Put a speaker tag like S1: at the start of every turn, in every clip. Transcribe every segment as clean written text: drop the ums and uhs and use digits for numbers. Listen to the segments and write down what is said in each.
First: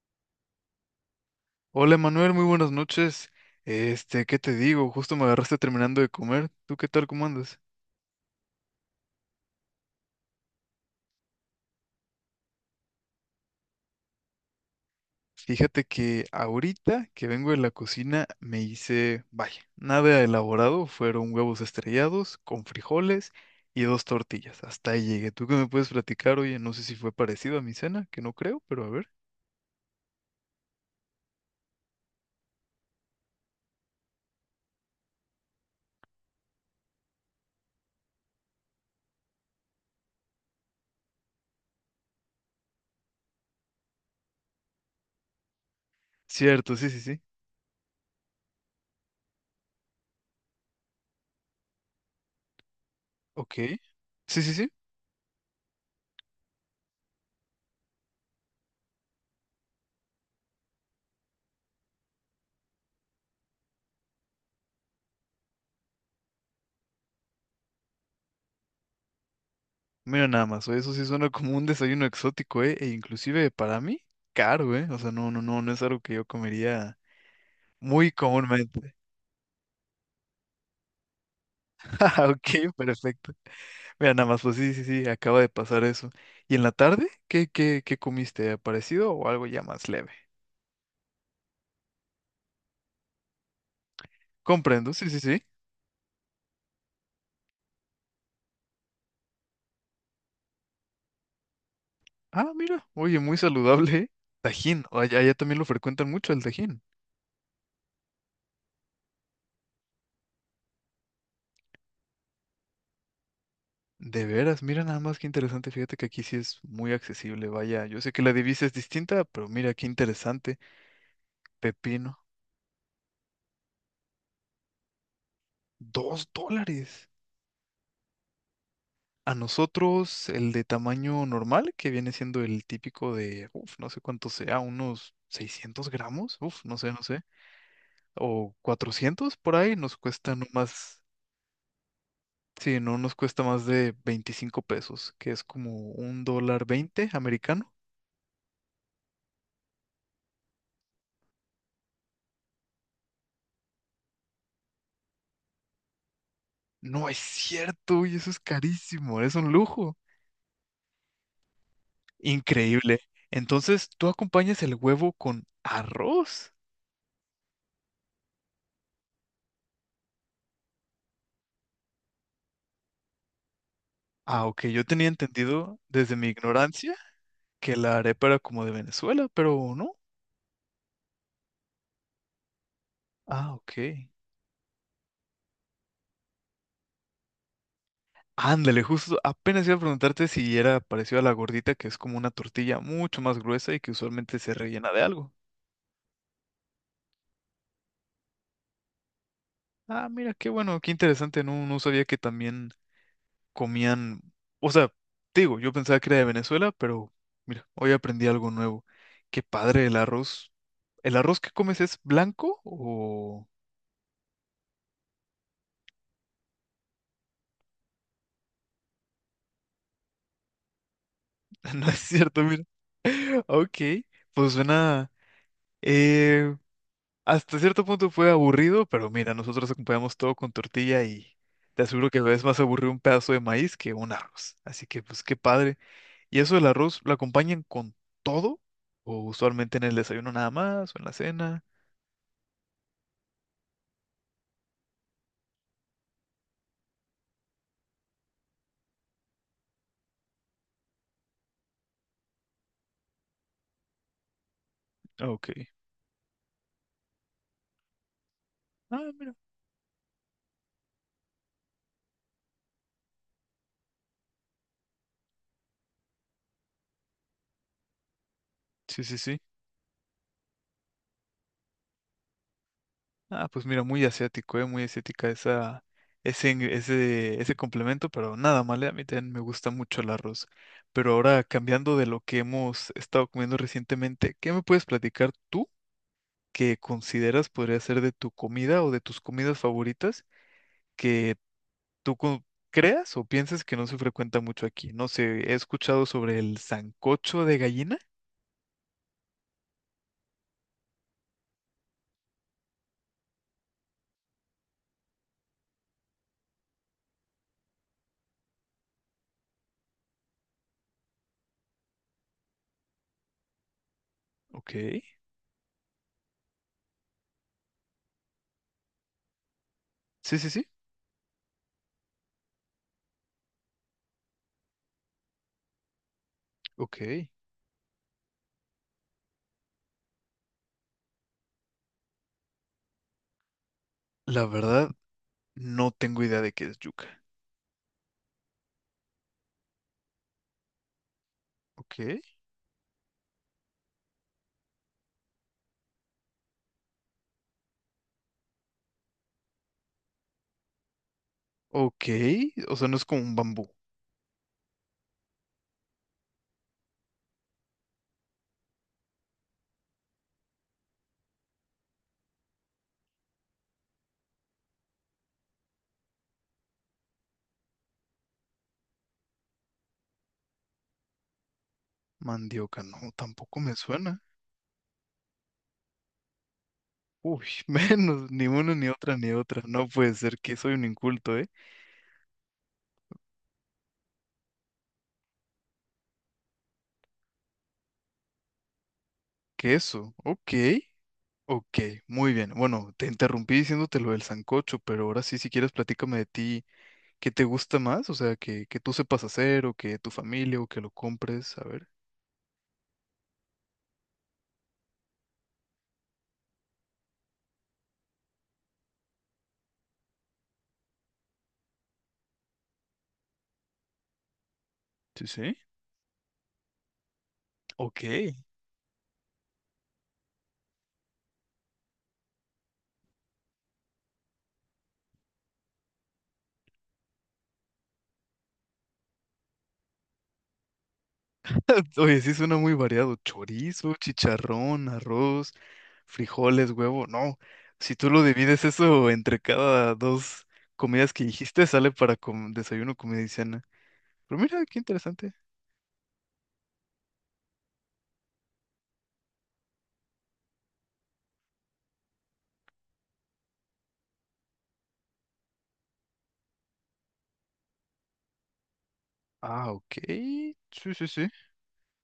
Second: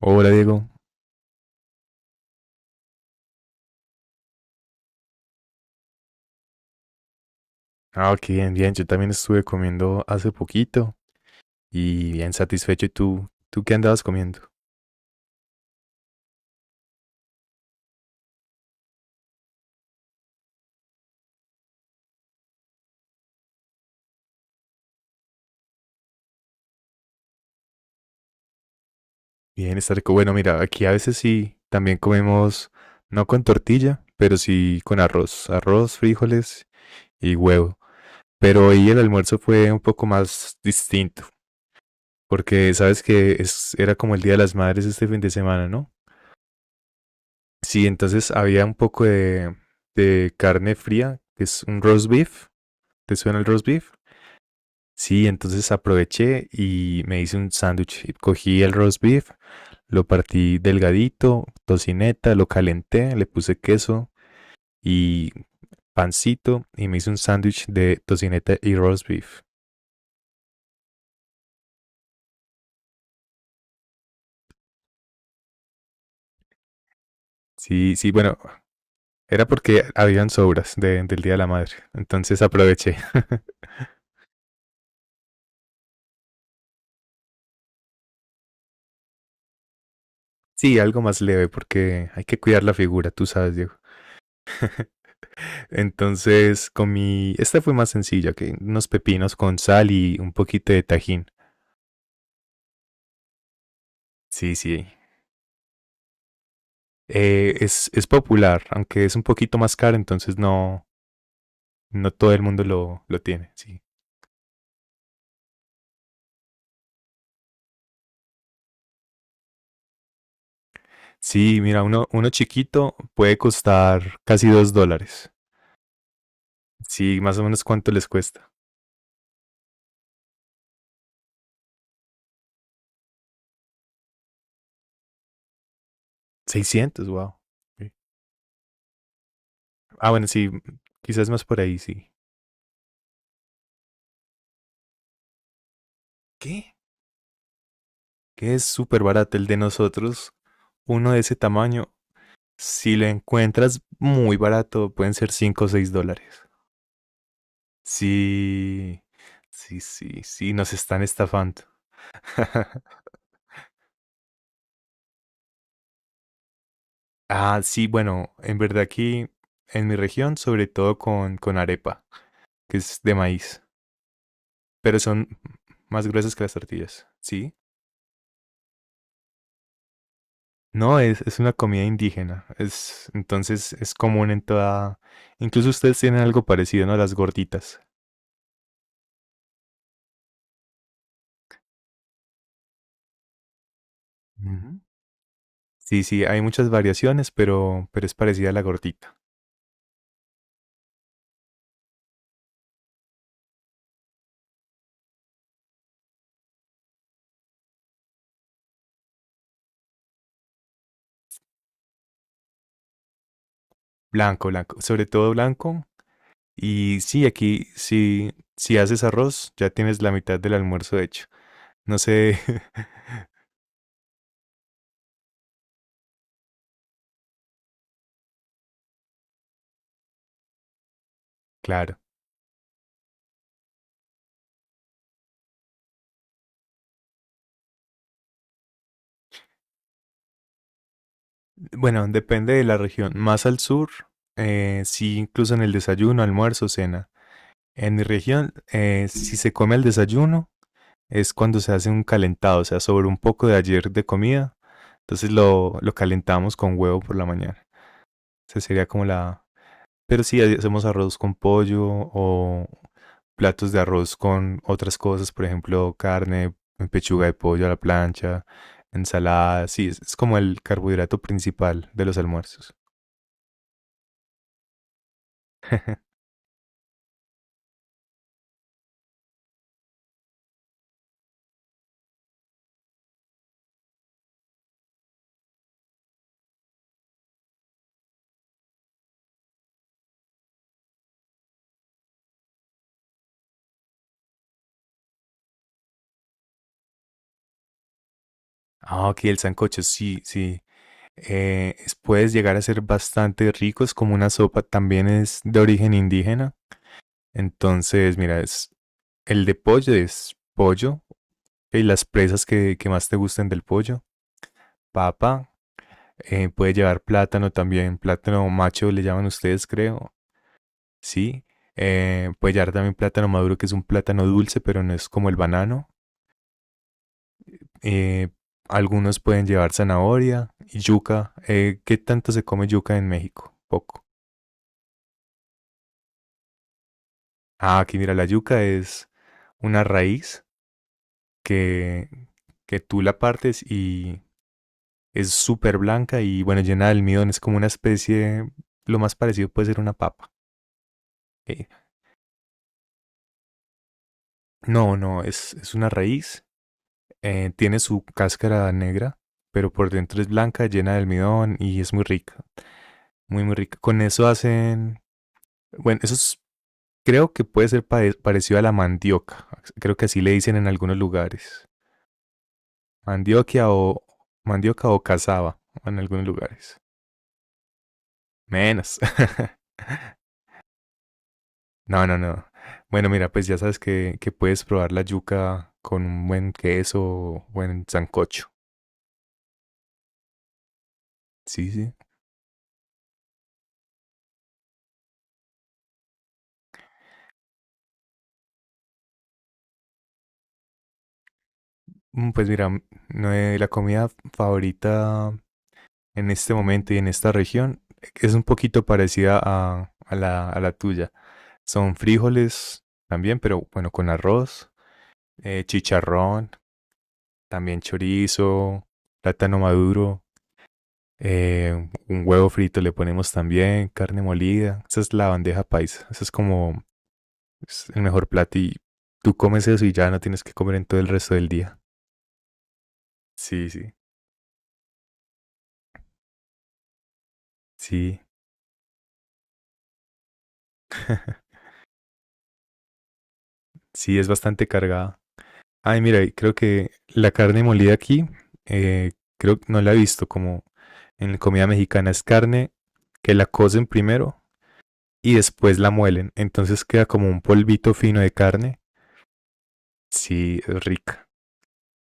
S1: Hola Diego.
S2: Hola Manuel, muy buenas noches. ¿Qué te digo? Justo me agarraste terminando de comer. ¿Tú qué tal, cómo andas?
S1: Ah, qué bien, bien. Yo también estuve comiendo hace poquito y bien satisfecho. ¿Y tú? ¿Tú qué andabas comiendo?
S2: Fíjate que ahorita que vengo de la cocina me hice, vaya, nada elaborado, fueron huevos estrellados con frijoles y dos tortillas. Hasta ahí llegué. ¿Tú qué me puedes platicar? Oye, no sé si fue parecido a mi cena, que no creo, pero a ver.
S1: Bien, está rico. Bueno, mira, aquí a veces sí, también comemos, no con tortilla, pero sí con arroz. Arroz, frijoles y huevo. Pero hoy el almuerzo fue un poco más distinto, porque sabes que era como el Día de las Madres este fin de semana, ¿no?
S2: Cierto, sí, sí, sí.
S1: Sí, entonces había un poco de carne fría, que es un roast beef. ¿Te suena el
S2: Ok.
S1: roast beef?
S2: Sí, sí, sí.
S1: Sí, entonces aproveché y me hice un sándwich. Cogí el roast beef, lo partí delgadito, tocineta, lo calenté, le puse queso y pancito y me hice un sándwich de tocineta y roast beef.
S2: Mira nada más, oye, eso sí suena como un desayuno exótico, ¿eh? E inclusive para mí, caro, ¿eh? O sea, no, no, no, no es algo que yo comería
S1: Sí, sí,
S2: muy
S1: bueno,
S2: comúnmente.
S1: era porque habían sobras del Día de la Madre,
S2: Ah,
S1: entonces
S2: ok,
S1: aproveché.
S2: perfecto. Mira, nada más, pues sí, sí, sí, acaba de pasar eso. ¿Y en la tarde? ¿Qué comiste? ¿Parecido o algo ya más leve?
S1: Sí, algo más leve porque hay que cuidar la figura, tú sabes, Diego.
S2: Comprendo, sí, sí, sí.
S1: Entonces comí, esta fue más sencilla, que unos pepinos con sal y un poquito de Tajín.
S2: Ah, mira, oye, muy saludable. ¿Eh?
S1: Sí,
S2: Tajín,
S1: sí.
S2: allá, allá también lo frecuentan mucho el tajín.
S1: Es popular, aunque es un poquito más caro, entonces no, no todo el mundo lo tiene. Sí.
S2: De veras, mira nada más qué interesante. Fíjate que aquí sí es muy accesible. Vaya, yo sé que la divisa es distinta, pero mira qué interesante.
S1: Sí, mira, uno,
S2: Pepino,
S1: uno chiquito puede costar casi $2.
S2: $2.
S1: Sí, más o menos cuánto les cuesta.
S2: A nosotros el de tamaño normal, que viene siendo el típico de, uf, no sé cuánto sea, unos 600 g, uf, no sé, no
S1: 600,
S2: sé,
S1: wow. Sí.
S2: o 400 por ahí, nos
S1: Ah, bueno,
S2: cuesta no
S1: sí,
S2: más,
S1: quizás más por ahí, sí.
S2: sí, no nos cuesta más de 25 pesos, que es como un dólar
S1: ¿Qué?
S2: veinte americano.
S1: Que es súper barato el de nosotros. Uno de ese tamaño, si lo encuentras muy barato, pueden ser 5 o 6 dólares.
S2: No es cierto, y eso es
S1: Sí,
S2: carísimo, es un
S1: sí,
S2: lujo.
S1: sí, sí, nos están estafando.
S2: Increíble. Entonces, ¿tú acompañas el huevo con arroz?
S1: Ah, sí, bueno, en verdad aquí en mi región, sobre todo con arepa, que es de maíz,
S2: Ah, ok, yo
S1: pero
S2: tenía
S1: son
S2: entendido
S1: más
S2: desde mi
S1: gruesas que las
S2: ignorancia
S1: tortillas, ¿sí?
S2: que la arepa era como de Venezuela, pero no.
S1: No, es una comida indígena,
S2: Ah,
S1: entonces
S2: ok.
S1: es común en toda. Incluso ustedes tienen algo parecido, ¿no? Las gorditas.
S2: Ándale, justo apenas iba a preguntarte si era parecido a la gordita, que es como una tortilla mucho más gruesa y que usualmente se
S1: Ujú.
S2: rellena de algo.
S1: Sí, sí, hay muchas variaciones, pero es parecida a la gordita.
S2: Ah, mira, qué bueno, qué interesante, no, no sabía que también comían, o sea, te digo, yo pensaba que era de Venezuela, pero mira, hoy aprendí algo nuevo. Qué padre el arroz. ¿El arroz que comes es blanco o
S1: Blanco, blanco, sobre todo blanco. Y sí, aquí, si haces arroz, ya tienes la mitad del almuerzo hecho.
S2: ¿no
S1: No
S2: es
S1: sé.
S2: cierto? Mira, ok, pues suena... Eh, Hasta cierto punto fue aburrido, pero mira, nosotros acompañamos todo con tortilla y te
S1: Claro.
S2: aseguro que es más aburrido un pedazo de maíz que un arroz. Así que pues qué padre. ¿Y eso del arroz lo acompañan con todo? ¿O usualmente en el desayuno nada más o en la cena?
S1: Bueno, depende de la región. Más al sur, sí, incluso en el desayuno, almuerzo, cena. En mi región, si se come al desayuno, es cuando se hace un calentado, o sea, sobre un poco de ayer de comida.
S2: Ah,
S1: Entonces
S2: ok.
S1: lo calentamos con huevo por la mañana. Esa sería como
S2: Ah, mira.
S1: la. Pero sí, hacemos arroz con pollo o platos de arroz con otras cosas, por ejemplo, carne, pechuga de pollo a la plancha,
S2: Sí, sí, sí.
S1: ensalada. Sí, es como el carbohidrato principal de los almuerzos.
S2: Ah, pues mira, muy asiático, muy asiática esa, ese complemento, pero nada mal, a mí también me gusta mucho el arroz. Pero ahora cambiando de lo que hemos estado comiendo recientemente, ¿qué me puedes platicar tú que consideras podría ser de tu comida o de tus comidas favoritas que tú creas o pienses que no se frecuenta mucho aquí? No sé, he escuchado sobre el sancocho de gallina.
S1: Ah, ok, el sancocho, sí, sí. Puedes llegar a ser bastante rico, es como una sopa, también es de origen indígena. Entonces, mira, el de pollo es pollo, y las presas que más te gusten del pollo,
S2: Ok,
S1: papa, puede llevar plátano también, plátano macho le llaman ustedes, creo,
S2: sí, sí, sí.
S1: sí. Puede llevar también plátano maduro, que es un plátano dulce, pero no es como el banano.
S2: Ok,
S1: eh, algunos pueden llevar zanahoria y yuca. ¿Qué tanto se come yuca en México? Poco.
S2: la verdad, no tengo idea de qué es yuca.
S1: Ah, aquí mira, la yuca es una raíz que,
S2: Ok.
S1: que tú la partes y es súper blanca y bueno, llena de almidón. Es como una especie, lo más parecido puede ser una papa. Eh,
S2: Ok, o sea, no es como un bambú.
S1: no, no, es una raíz. Tiene su cáscara negra, pero por dentro es blanca, llena de almidón y es muy rica. Muy, muy rica. Con eso hacen, bueno, eso es. Creo que puede ser parecido a la mandioca. Creo que así le dicen en algunos lugares.
S2: Mandioca, no, tampoco
S1: Mandioca
S2: me
S1: o
S2: suena.
S1: mandioca o cazaba en algunos lugares.
S2: Uy, menos, ni uno ni
S1: Menos.
S2: otra, ni otra. No puede ser que soy un inculto, ¿eh?
S1: No, no, no. Bueno, mira, pues ya sabes que puedes probar la yuca con un buen queso o buen sancocho.
S2: Queso, ok.
S1: Sí,
S2: Ok,
S1: sí.
S2: muy bien. Bueno, te interrumpí diciéndote lo del sancocho, pero ahora sí, si quieres, platícame de ti. ¿Qué te gusta más? O sea, que tú sepas hacer o que tu familia o que lo compres. A ver.
S1: Pues mira, no, la comida favorita en este momento y en esta región es un poquito parecida a la tuya. Son frijoles también, pero bueno, con arroz,
S2: Sí, sí.
S1: chicharrón, también
S2: Ok.
S1: chorizo, plátano maduro, un huevo frito le ponemos también, carne molida. Esa es la bandeja paisa. Esa es como es el mejor plato y tú comes eso y ya no tienes que comer en todo el resto del día.
S2: Oye, sí suena muy variado.
S1: Sí, sí,
S2: Chorizo, chicharrón, arroz, frijoles, huevo. No, si tú
S1: sí.
S2: lo divides eso entre cada dos comidas que dijiste, sale para desayuno, comida y cena.
S1: Sí, es
S2: Pero mira,
S1: bastante
S2: qué
S1: cargada.
S2: interesante.
S1: Ay, mira, y creo que la carne molida aquí, eh, creo que no la he visto como en la comida mexicana. Es carne que la cocen primero y después la muelen. Entonces queda como un polvito fino de carne.
S2: Ah, ok.
S1: Sí, es
S2: Sí, sí, sí.
S1: rica,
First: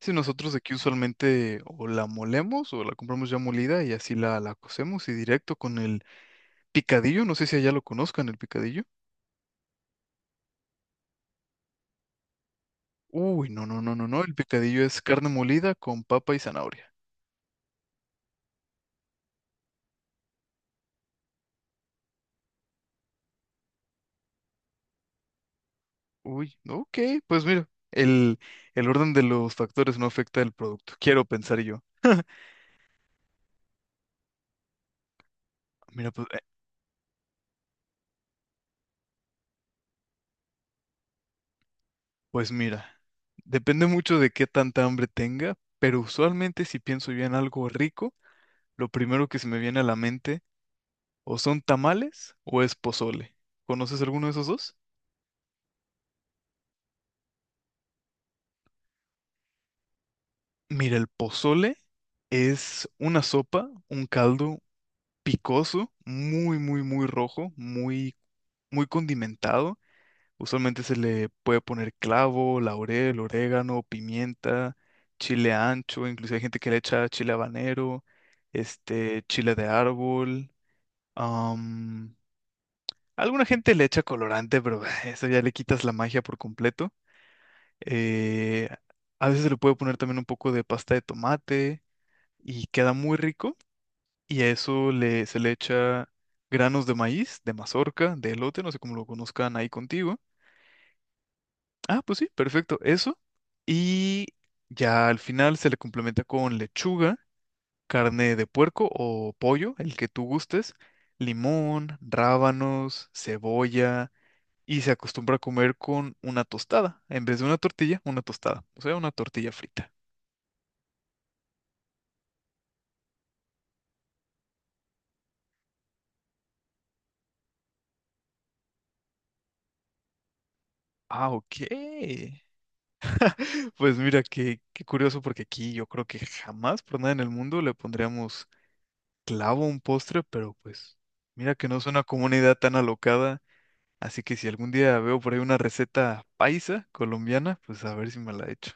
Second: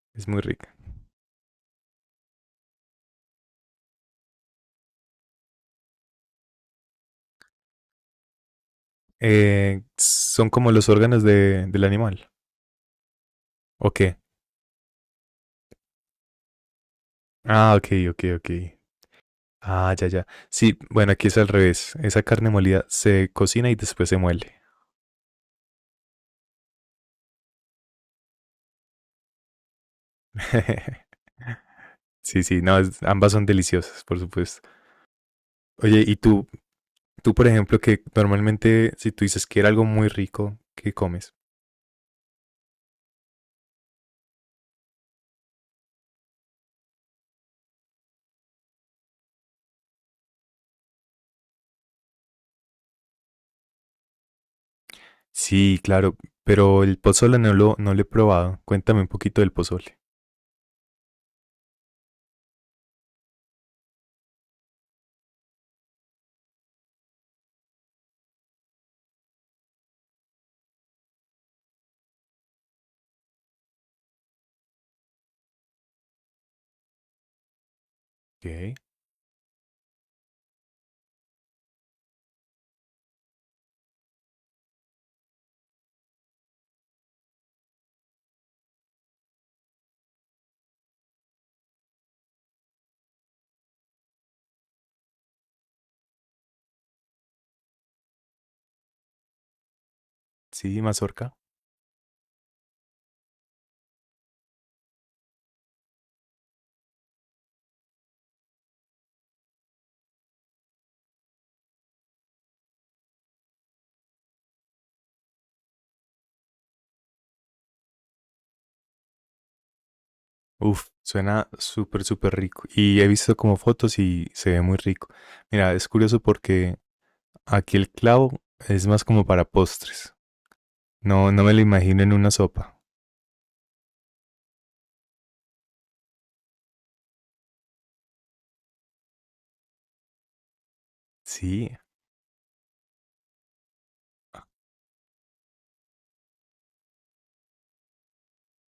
S2: Si
S1: es muy
S2: nosotros
S1: rica.
S2: aquí usualmente o la molemos o la compramos ya molida y así la cocemos y directo con el picadillo, no sé si allá lo conozcan, el picadillo.
S1: Son como los órganos del animal.
S2: Uy, no, no,
S1: ¿O
S2: no, no,
S1: qué?
S2: no, el picadillo es carne molida con papa y zanahoria.
S1: Ah, ok, ok, ok. Ah, ya, ya. Sí, bueno, aquí es al revés. Esa carne molida se cocina y después se muele.
S2: Uy, ok, pues mira, el orden de los factores no afecta el producto, quiero pensar yo.
S1: Sí, sí, no, ambas son deliciosas, por supuesto. Oye,
S2: Mira,
S1: y
S2: pues,
S1: tú, por ejemplo, que normalmente si tú dices que era algo muy rico, ¿qué comes?
S2: pues mira, depende mucho de qué tanta hambre tenga, pero usualmente si pienso yo en algo rico, lo primero que se me viene a la mente o son tamales o es pozole. ¿Conoces alguno de esos dos?
S1: Sí, claro, pero el pozole no lo he probado. Cuéntame un poquito del pozole.
S2: Mira, el pozole es una sopa, un caldo picoso, muy, muy, muy rojo, muy, muy condimentado. Usualmente se le puede poner clavo, laurel, orégano, pimienta, chile ancho, inclusive hay gente que le echa chile habanero,
S1: Ok,
S2: chile de árbol. am, Alguna gente le echa colorante, pero eso ya le quitas la magia por completo. Eh, a veces se le puede poner también un poco de pasta de tomate y queda muy rico. Y a eso se le echa granos de maíz, de mazorca, de elote, no sé cómo lo conozcan ahí contigo.
S1: sí, mazorca.
S2: Ah, pues sí, perfecto, eso. Y ya al final se le complementa con lechuga, carne de puerco o pollo, el que tú gustes, limón, rábanos, cebolla. Y se acostumbra a comer con una tostada, en vez de una tortilla, una tostada, o sea, una tortilla frita.
S1: Uf, suena súper, súper rico. Y he visto como fotos y se ve muy rico. Mira, es curioso porque aquí el clavo es más como para postres.
S2: Ah,
S1: No, no me
S2: ok.
S1: lo imagino en una sopa.
S2: Pues mira, qué curioso porque aquí yo creo que jamás por nada en el mundo le pondríamos clavo a un postre, pero pues mira que
S1: Sí,
S2: no es una comunidad tan alocada, así que si algún día veo por ahí una receta paisa colombiana, pues a ver si me la echo.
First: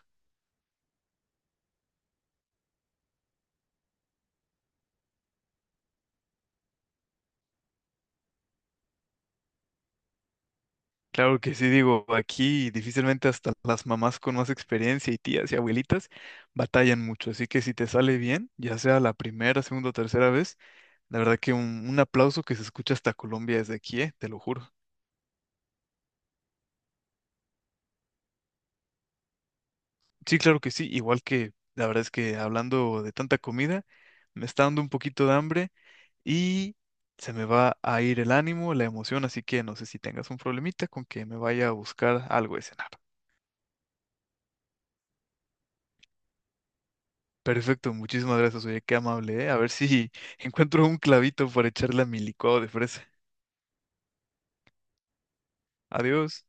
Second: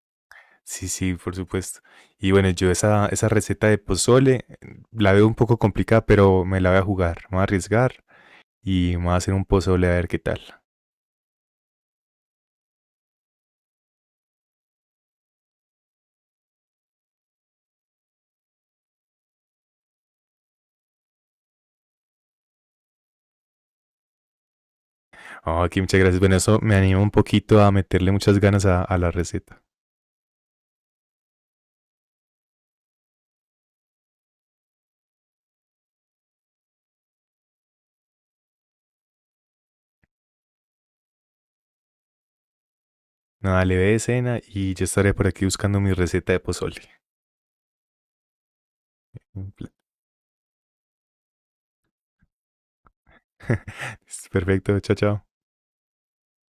S1: sí, sí, por supuesto. Y bueno, yo esa receta de pozole la veo un poco complicada, pero me la voy a jugar. Me voy a arriesgar y me voy a hacer un pozole a ver qué tal.
S2: Claro que sí, digo, aquí difícilmente hasta las mamás con más experiencia y tías y abuelitas batallan mucho, así que si te sale bien, ya sea la primera, segunda o tercera vez, la verdad que un aplauso que se escucha hasta Colombia desde aquí, te lo juro.
S1: Oh, aquí muchas gracias. Bueno, eso me anima un poquito a meterle muchas ganas a la receta.
S2: Sí, claro que sí, igual que la verdad es que hablando de tanta comida, me está dando un poquito de hambre y se me va a ir el ánimo, la emoción, así que no sé si tengas un problemita con que me vaya a buscar algo de cenar.
S1: Nada, le ve de cena y yo estaré por aquí buscando mi receta de pozole.
S2: Perfecto, muchísimas gracias, oye, qué amable, ¿eh? A ver si encuentro un clavito para echarle a mi licuado de fresa.
S1: Perfecto, chao, chao.
S2: Adiós.